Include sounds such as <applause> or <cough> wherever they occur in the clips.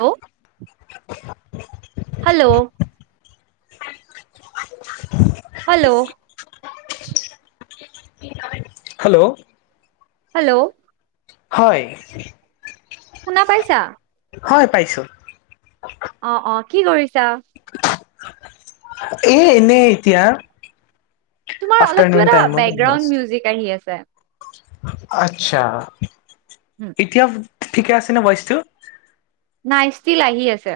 Hello hello! Hello! Hello! Hello! হয়। শুনা পাইছা? হয় পাইছো। অঁ অঁ কি কৰিছা? এ এনে এতিয়া। তোমাৰ অলপ আফটাৰনুন কিবা এটা টাইমত আহি বেকগ্ৰাউণ্ড আছো। মিউজিক আহি আছে। আচ্ছা উম, এতিয়া ঠিকে আছে নে ভইচটো? নাই ষ্টিল আহি আছে।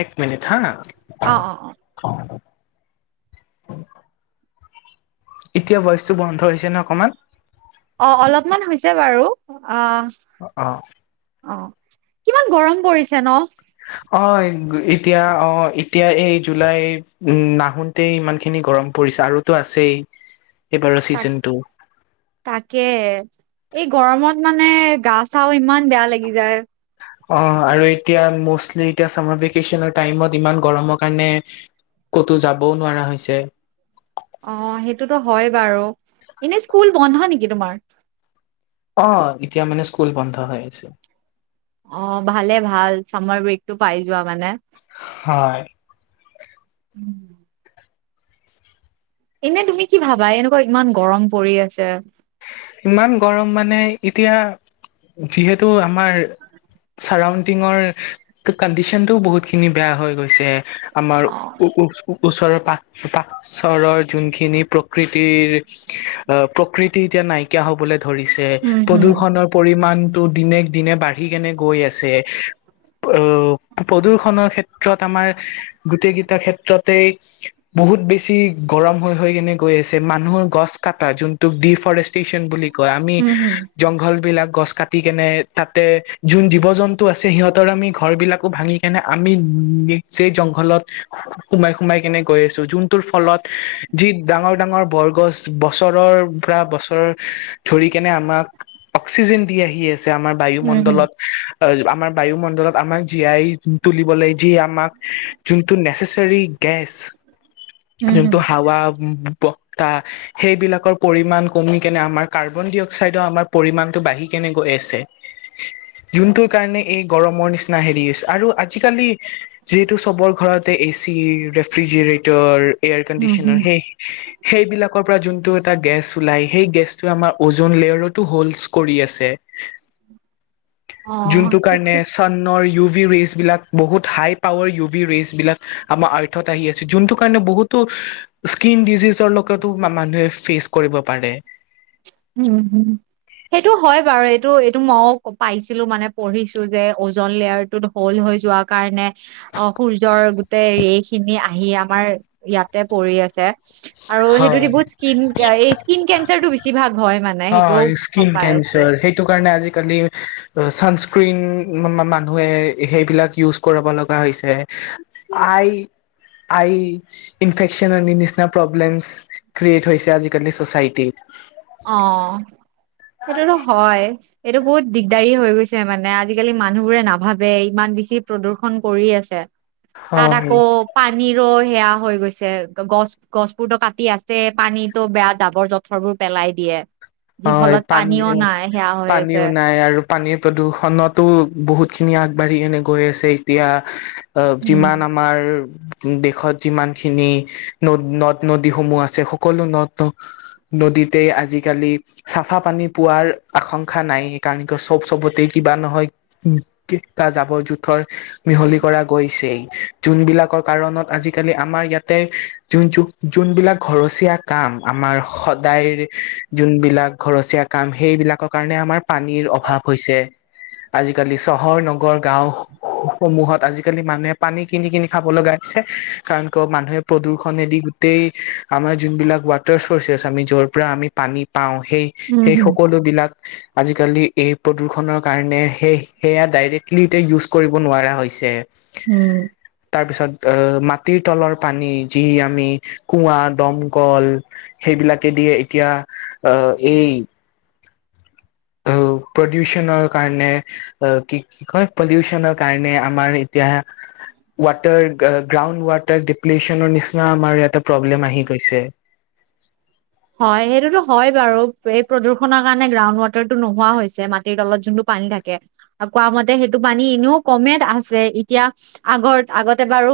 এক মিনিট হাঁ। অঁ অঁ অঁ। এতিয়া ভইচটো বন্ধ হৈছে ন অকমান? অ অলপমান হৈছে বাৰু আ অ অঁ। কিমান গৰম পৰিছে ন? অ এতিয়া অ এতিয়া এই জুলাই উ নাহোতেই ইমান খিনি গৰম প ৰিছে আৰুতো আছেই। এইবাৰৰ তাক চিজনটো তাকে। এই গৰমত মানে গা চাওঁ ইমান বেয়া লাগি যায়। অঁ আৰু এতিয়া মষ্টলি এতিয়া চামাৰ ভেকেচনৰ টাইমত ইমান গৰমৰ কাৰণে ক'তো যাবও নোৱাৰা হৈছে। অ সেইটোতো হয় বাৰু, এনেই স্কুল বন্ধ নেকি তোমাৰ? অঁ এতিয়া মানে স্কুল বন্ধ হৈ আছে। অঁ ভালে ভাল চামাৰ ব্ৰেক টো পাই যোৱা মানে? হয় এনে তুমি কি ভাবা এনেকুৱা ইমান গৰম পৰি আছে ইমান গৰম মানে এতিয়া যিহেতু আমাৰ চাৰাউণ্ডিঙৰ কণ্ডিচনতটো বহুত খিনি বেয়া হৈ গৈছে। আমাৰ অ উ উ ওচৰৰ পাক পাকচৰৰ যোনখিনি প্ৰকৃতিৰ প্ৰকৃতি এতিয়া নাই কিয়া হবলৈ ধৰিছে উম, হুম, প্ৰদূৰ্ষণৰ পৰিমাণ টো দিনে দিনে বাঢ়ি কিনে গৈ আছে। অ প্ৰদূ্ষনৰৰ ক্ষেত্ৰত আমাৰ গোটেই কেইটা ক্ষেত্ৰতেই বহুত বেছি গৰম হৈ হয় কেনে গৈ আছে। মানুহ গছ কাটা জোনটোক দেফৰেষ্টটেচন বুলি কয়। আমি উম, হুম, জংঘল বিলাক গছ কাটি কেনে তাতে যোন জীৱ জন্তু আছে সিহঁতৰ আমি ঘৰ বিলাকো ভাঙি কিনে আমি উম, সেই জংঘলত খব সোমাই-সোমাই কেনে গৈ আছো যোনটোৰ ফলত যি ডাঙৰ- ডাঙৰ বৰগছ। বছৰৰ পৰা বছৰ ধৰি কেনে আমাক অক্সিজেন দি আহি আছে, আমাৰ উম, হুম, বায়ুমণ্ডলত। আমাৰ বায়ুমণ্ডলত আমাক জীয়াই তুলিবলৈ যি আমাক যোনটো নেচচাৰী গেছ উম, হুম, যোনটো হাৱা বসা সেইবিলাকৰ পৰিমাণ কমি কেনে আমাৰ কাৰ্বন ডি অক্সাইডৰ আমাৰ পৰিমাণটো বাঢ়ি কেনে গৈ আছে। যোনটোৰ কাৰণে এই গৰমৰ নিচিনা হেৰি হৈছে আৰু আজিকালি যিহেতু চবৰ ঘৰতে এই চি ৰেফ্ৰিজৰেটৰ এয়াৰ উম, হুম। কণ্ডিচনাৰ সেই সেইবিলাকৰ পৰা যোনটো এটা গেছ ওলাই। সেই গেছটোে আমাৰ ওজন লেয়াৰতো হলচ কৰি আছে। অ', যোনটো কাৰণে সেইটো চানৰ ইউজ ভী ৰেচ বিলাক বহুত হাই পাৱাৰ ই ভী ৰেইচ বিলাক আমাৰ আৰ্থত আহি আছে। যোনটো কাৰণে বহুতো স্কিন ডিজিজৰ লগতো মানুহে ফেচ কৰিব পাৰে। উম, হম। সেইটো হয় বাৰু এইটো এইটো মই পাইছিলো। মানে পঢ়িছো যে ওজন লেয়াৰ ত হ'ল হৈ। যোৱা কাৰণে অ, সূৰ্যৰ গোটেই এই খিনি আহি আমাৰ ইয়াতে পৰি আছে। আৰু সেইটোদি হয়। বহুত স্কিন কে স্কিন কেনচাৰ তো অ, স্কিন আছো। কেঞ্চাৰ সেইটো কাৰণে আজিকালি স্ক্ৰিন মানুহে সেইবিলাক ইউজ কৰা লগা হৈছে। আই আই ইনফেক। নিচি প্ৰব্লেম ক্ৰিয়েট হৈছে আজিকালি চচাইটিত। অ', সেইটোতো হয়। এইটো বহুত দিগদাৰী হৈ গৈছে মানে। আজিকালি মানুহবোৰে নাভাবে ইমান বেছি প্ৰদূ্ষন কৰি আছে। তাত হয় আকৌ পানী ৰয়। সেয়া হৈ গৈছে গছ, গছ বোৰতো কাটি আছে। পানীতটো বেয়া জাবৰ-জথৰবোৰ। পেলাই দিয়ে। যি হয়, ফলত পানী পানীও নাই সেয়া হৈ পানীও আছে নাই আৰু পানীৰ প্ৰদূষণতো বহুত। খিনি আগবাঢ়ি কেনে গৈ আছে এতিয়া। অ, উম যিমান আমাৰ দেশত যিমান খিনি নদ নদ-নদীসমূহ আছে সকলো নদ ন নদীতে আজিকালি চাফা পানী পোৱাৰ আশংকা নাই। সেইকাৰণে চব চবতে কিবা নহয়। তাৰ জাবৰ'জোথৰ মিহলি কৰা গৈছে। যোনবিলাকৰ কাৰণত আজিকালি আমাৰ ইয়াত তে যোন যোনবিলাক ঘৰচীয়া কাম আমাৰ সদায় যোন বিলাক ঘৰচীয়া কাম সেইবিলাকৰ কাৰণে আমাৰ পানীৰ অভাৱ হৈছে। আজিকালি চহৰ, নগৰ, গাও সমূহত আজিকালি মানুহে পানী কিনি কিনি খাব লগাই কাৰণ ক মানুহে প্ৰদূষণেদি গোটেই আমাৰ যোন বিলাক ৱাটাৰ চৰ্চছ আমি জৰ পৰা আমি পানী পাওঁ সেই উম সেই হম সকলো বিলাক আজিকালি এই প্ৰদূৰ্ষণৰ কাৰণে সেই সেয়া ডাইৰেক্টলি এতিয়া ইউজ কৰিব নোৱাৰা হৈছে। উম। তাৰ পিছত অ মাটিৰ তলৰ পানী, যি আমি কুঁৱা, দমকল সেই এই বিলাকে দিয়ে এতিয়া আহ এই <inaudible> প্ৰদুচনৰ কাৰণে কি কি কয় পলিচনৰ কাৰণে আমাৰ এতিয়া ৱাটাৰ। গ্ৰাউণ্ড ৱাটাৰ ডিপ্লিচনৰ নিচিনা আমাৰ ইয়াতে প্ৰব্লেম আহি গৈছে। হয়। সেইটোতো হয় বাৰু এই প্ৰদূষণৰ কাৰণে গ্ৰাউড ৱাটাৰটো নোহোৱা হৈছে মাটিৰ তলত যোনটো পানী থাকে আৰু কোৱা মতে সেইটো পানী এনেও কমে আছে এতিয়া আগত আগতে বাৰু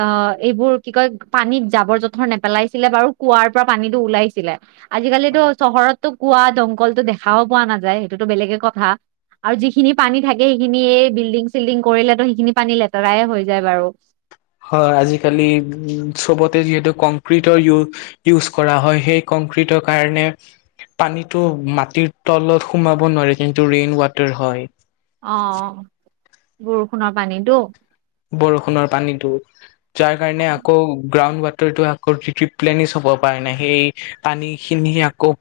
অ, এইবোৰ কি কয় পানীত জাবৰ-জোথৰ নেপেলাইছিলে বাৰু কুঁৱাৰ পৰা পানীতো ওলাইছিল। ছিলে আজিকালিতো চহৰতো কোৱা দমকল দেখাও পোৱা নাযায় সেইটোতো বেলেগে কথা। আৰু যিখিনি পানী থাকে সেইখিনি এই বিল্ডিং-চিল্ডিং কৰিলেতো সেইখিনি পানী লেতেৰায়ে হৈ যায় বাৰু। হয় আজিকালি উ চবতে যিহেতু কংক্ৰিটৰ ইউজ কৰা হয় সেই কং। দূষিত কাৰণে। পানীতটো মাটিৰ তলত সোমাব নোৱাৰে কিন্তু ৰেইন ৱাটাৰ হয় অ বৰষুণৰ পানীতো। বৰষুণৰ পানীতো যাৰ কাৰণে আকৌ গ্ৰাউড ৱাট টো আকৌ টি প্লেনিছ হব পাৰে নাই সেই পানী খিনি আকৌ।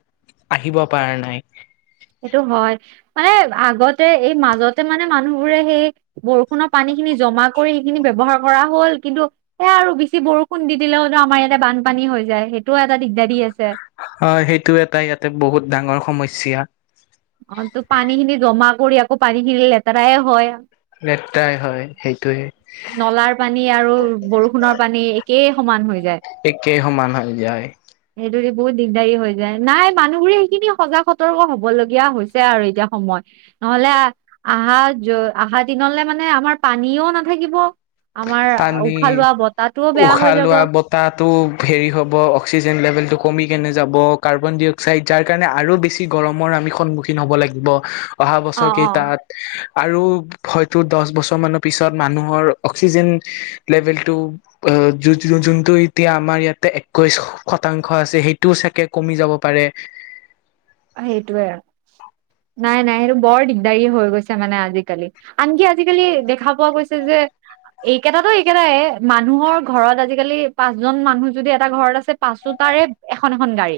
আহিব পাৰা নাই সেইটো হয় মানে আগতে এই মাজতে মানে মানুহবোৰে সেই বৰষুণৰ পানী খিনি জমা কৰি সেইখিনি ব্যয়ৱহাৰ কৰা হ'ল কিন্তু সেয়া আৰু বেছি বৰষুণ দি দিলে হতো আমাৰ ইয়াতে বানপানী। হৈ যায় সেইটোও এটা দিগদাৰিয়ে। হয় সেইটো এটা ইয়াতে বহুত ডাঙৰ সমস্যা। অ তো পানী খিনি জমা কৰি আকৌ পানী খিনি লেতেৰাই হয়। লেতেৰাই হয় সেইটোৱে নলাৰ পানী আৰু বৰষুণৰ পানী একেই। সমান হৈ যায় একেই সমান হৈ যায় যদি বহুত দিগদাৰি হৈ যায় নাই মানুহ বোৰে সেইখিনি সজাগ সতৰ্ক হব লগীয়া হৈছে আৰু এতিয়া সময়। নহলে অহা য অহা দিনলে মানে আমাৰ পানীও নাথাকিব। আমাৰ পানী উখ লোৱা বতাহ। উশাহ লোৱা বতাহটো হেৰি হ'ব অক্সিজেন লেভেল টো কমি। কেনে যাব কাৰ্বন ডি অক্সাইড যাৰ কাৰণে আৰু বেছি গৰমৰ আমি সন্মুখীন হব লাগিব। অহা অ বছৰ অ কেইটাত আৰু হয়তো দহ বছৰ মানৰ পিছত মানুহৰ। অক্সিজেন লেভেলটো যোনটো এতিয়া আমাৰ ইয়াতে একৈশ। শতাংশ আছে সেইটোও চাকে কমি যাব পাৰে। সেইটোৱে। নাই নাই সেইটো বৰ দিগদাৰি হৈ গৈছে মানে আজিকালি আনকি আজিকালি দেখা পোৱা গৈছে যে। এইকেইটাটো এইকেইটাই মানুহৰ ঘৰত আজিকালি পাঁচজন মানুহ যদি এটা ঘৰত আছে পাচোত। তাৰে এখন এখন গাড়ী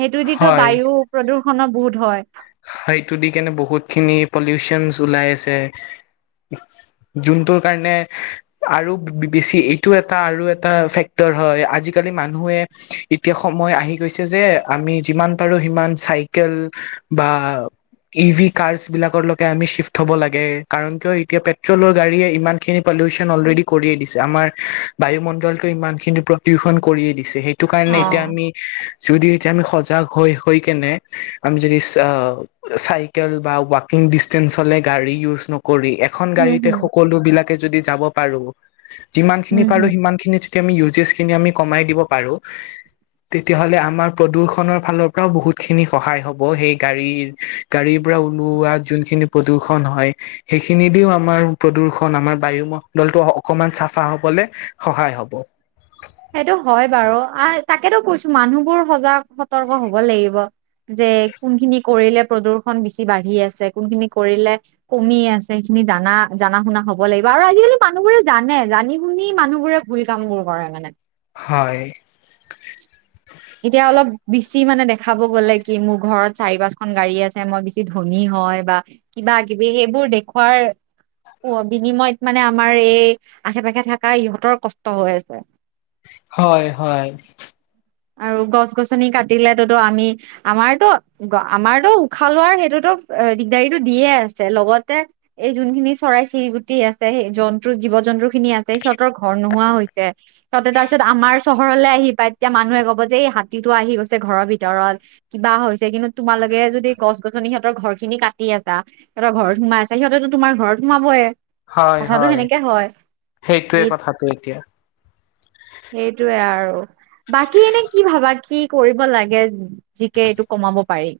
সেইটো যিতো হয় বায়ু প্ৰদূ্ষণো বহুত হয় সেইটো দি কেনে বহুত খিনি পলিউচন ওলাই আছে যোনটোৰ কাৰণে আৰু বেছি এইটো এটা আৰু এটা ফেক্টৰ হয় আজিকালি আজিকালি মানুহে এতিয়া সময় আহি গৈছে যে আমি যিমান পাৰো সিমান চাইকেল বা। ই ভি কাৰছ বিলাককে আমি চিফ্ট হব লাগে কাৰণ কিয় এতিয়া পেট্ৰলৰ গাড়ী ইমান খিনি পলিউশ্যন অলৰেডি কৰিয়েই দিছে আমাৰ বায়ুমণ্ডলটো ইমান খিনি প্ৰদূষণ কৰিয়ে দিছে। সেটো কাৰণে অ এতিয়া আমি যদি এতিয়া আমি সজাগ হৈ হৈ কেনে আমি যদি অ চাইকেল বা ৱাকিং ডিচটেন্স হ'লে গাড়ী ইউচ নকৰি এ। এখন হম গাড়ীতে হম সকলো বিলাকে যদি যাব পাৰো যিমান খিনি উম, পাৰো হুম, সিমান খিনি। আমি ইউজছ খিনি আমি কমাই দিব পাৰো। তেতিয়াহ'লে আমাৰ প্ৰদূৰ্ষনৰৰ ফালৰ পৰাও বহুত খিনি সহায় হব সেই গাড়ীৰ গাড়ীৰ পৰা ওলোৱা যোনখিনি প্ৰদূৰষণ হয় সেইখিনি দিও আমাৰ প্ৰদূষণ দূন আমাৰ বায়ুমণ্ডলটো অকমান চাফা হবলে সহায় হব। <unintelligible> সেইটো হয় বাৰু আৰু তাকেতো কৈছো মানুহবোৰ সজাগ সতৰ্ক হব লাগিব যে কোনখিনি কৰিলে প্ৰদূ্ষন বেছি বাঢ়ি আছে কোনখিনি কৰিলে কমি আছে। খিনি জানা জনা শুনা হ'ব লাগিব আৰু আজিকালি মানুহবোৰে জানে জানি শুনি মানুহ বোৰে ভুল কাম বোৰ কৰে মানে। হয়। এতিয়া অলপ বেছি মানে দেখাব গ'লে কি মোৰ ঘৰত চাৰি পাঁচখন গাড়ী আছে মই বেছি ধনী হয় বা। কিবা কিবি সেইবোৰ দেখুৱাৰ। অ বিনিময়ত মানে আমাৰ এই আশে পাশে থকা ইহঁতৰ কষ্ট হৈ আছে। হয় হয়। আৰু গছ গছনি কাটি। লেততো আমি আমাৰতো আমাৰতো উশাহ লোৱাৰ সেইটোতো দিগদাৰীটো দিয়ে আছে। লগতে এই যোনখিনি চৰাই চিৰি গুটি আছে স জন্তু জীৱ জন্তু খিনি আছে সিহত। ঘৰ নোহোৱা হৈছে ততে তাৰপিছত আমাৰ চহৰলৈ আহি পায় এতিয়া মানুহে যে এই হাতীতটো আহি গৈছে ঘৰৰ ভিতৰত কিবা হৈছে কিন্তু তোমালোকে যদি গছ গছনি সিহঁতৰ ঘৰ খিনি কাটি আছ সিহঁতৰ ঘৰত সোমাই আছে সিহতেতো তোমাৰ ঘৰত সোমাবইে। হয় হয় সেইটোৱে এই কথাটো এতিয়া। সেইটোৱে আৰু বাকী এনেই কি ভাবা কি কৰিব লাগে জিকে এইটো কমাব পাৰি?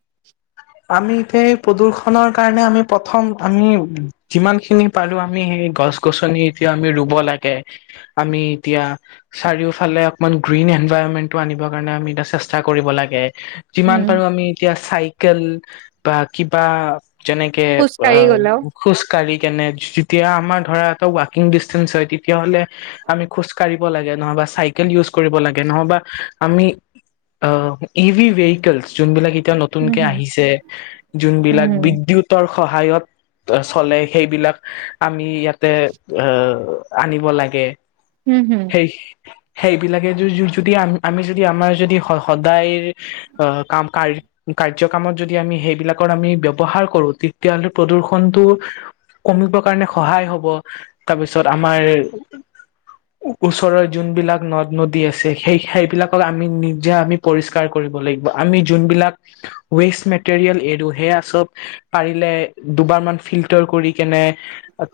আমি এতিয়া এই প্ৰদূ্ষনৰ কাৰণে আমি প্ৰথম আমি যিমান খিনি পাৰো আমি সেই গছ গছনি আমি এতিয়া ৰুব লাগে আমি এতিয়া চাৰিওফালে অকমান ঘুৰিব এনভাইৰনমেন্টটো আনিব কাৰণে আমি এটা চেষ্টা কৰিব লাগে। যিমান উম পাৰো আমি এতিয়া চাইকেল বা কিবা যেনেকে অ খোজকাঢ়ি গলেও খোজকাঢ়ি। কেনে যেতিয়া আমাৰ ধৰা এটা ৱাকিং ডিন্ঞ্চ হয় তেতিয়া হ'লে আমি খোজ কাঢ়িব লাগে নহবা চাইকেল ইউজ কৰিব লাগে, নহবা আমি অ ইভি ৱেকেলছ যোন বিলাগ এ উম নতুনকে হম আহিছে যোনবিলাক উম বিদ্যুতৰ সহায়ত চলে সেইবিলাক আমি ইয়াতে আনিব লাগে হম হম সেই সেইবিলাকে য যদি আমি আমি যদি আমাৰ যদি সদায় অ কাম কাৰ্যকামত যদি আমি সেইবিলাকৰ আমি ব্যৱহাৰ কৰো তেতিয়াহলে প্ৰদূ্ষনটো কমিব কাৰণে সহায় হব। তাৰপিছত আমাৰ ওচৰৰ যোনবিলাক নদ নদী আছে সেই সেইবিলাকক আমি নিজে আমি পৰিষ্কাৰ কৰি লাগিব আমি যোনবিলাক উ <unintelligible> ৱেষ্ট মেটেৰিয়েল এৰ সেয়া চব পাৰিলে দুবাৰ মান ফিল্টাৰ কৰি কেনে।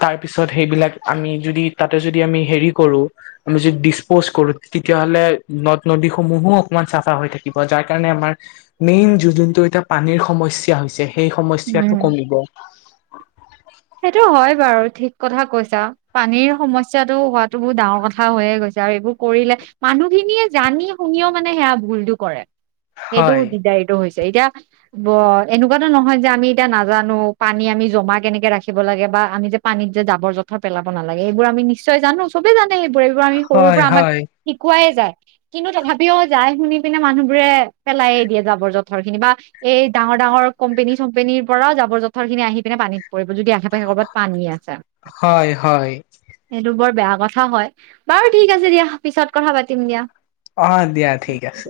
তাৰ পিছত সেইবিলাক আমি যদি তাতে যদি আমি হেৰি কৰো আমি যদি ডিচপ'জ কৰো। তেতিয়াহলে নদ নদীসমূহো অকমান চাফা হৈ থাকিব যাৰ কাৰণ আমাৰ মেনট যোনটো এতিয়া পানীৰ সমস্যা হৈছে সেই সমস্যাটো উম কমিব। সেইটো হয় বাৰু ঠিক কথা কৈছা পানীৰ সমস্যাটো হোৱাতো বহুত ডাঙৰ কথা হৈয়ে গৈছে আৰু এইবোৰ কৰিলে। মানুহ খিনিয়ে জানি শুনিও মানে সেয়া ভুলতো কৰে সেইটো হয় দিৰ্দাৰিত হৈছে। এতিয়া ব এনেকুৱাতো নহয় যে আমি এতিয়া নাজানো পানী আমি জমা কেনেকে ৰাখি থাকিব লাগে বা আমি যে পানীত যে জাবৰ জোথৰ পেলাব নালাগে এইবোৰ আমি নিশ্চয় জানো চবে জানো। সেইবোৰ এইবোৰ আমি সৰুৰ হয় পৰা আমাক হয় শিকোৱাইে যায়। কিন্তু তথাপিও যাই শুনি পিনে মানুহবোৰে পেলাইে দিয়ে জাবৰ জোথৰ খিনি বা এই দাঙৰ ডাঙৰ কম্পেনী চম্পেনীৰ পৰাও জাব জথৰ খিনি আহি পি পানীত পৰিব যদি আসে পাশে ক'ৰবাত পানী আছে। হয় হয়। সেইটো বৰ বেয়া কথা হয় বাৰু ঠিক আছে দিয়া পিছত কথা পাতিম দিয়া। অ দিয়া ঠিক আছে।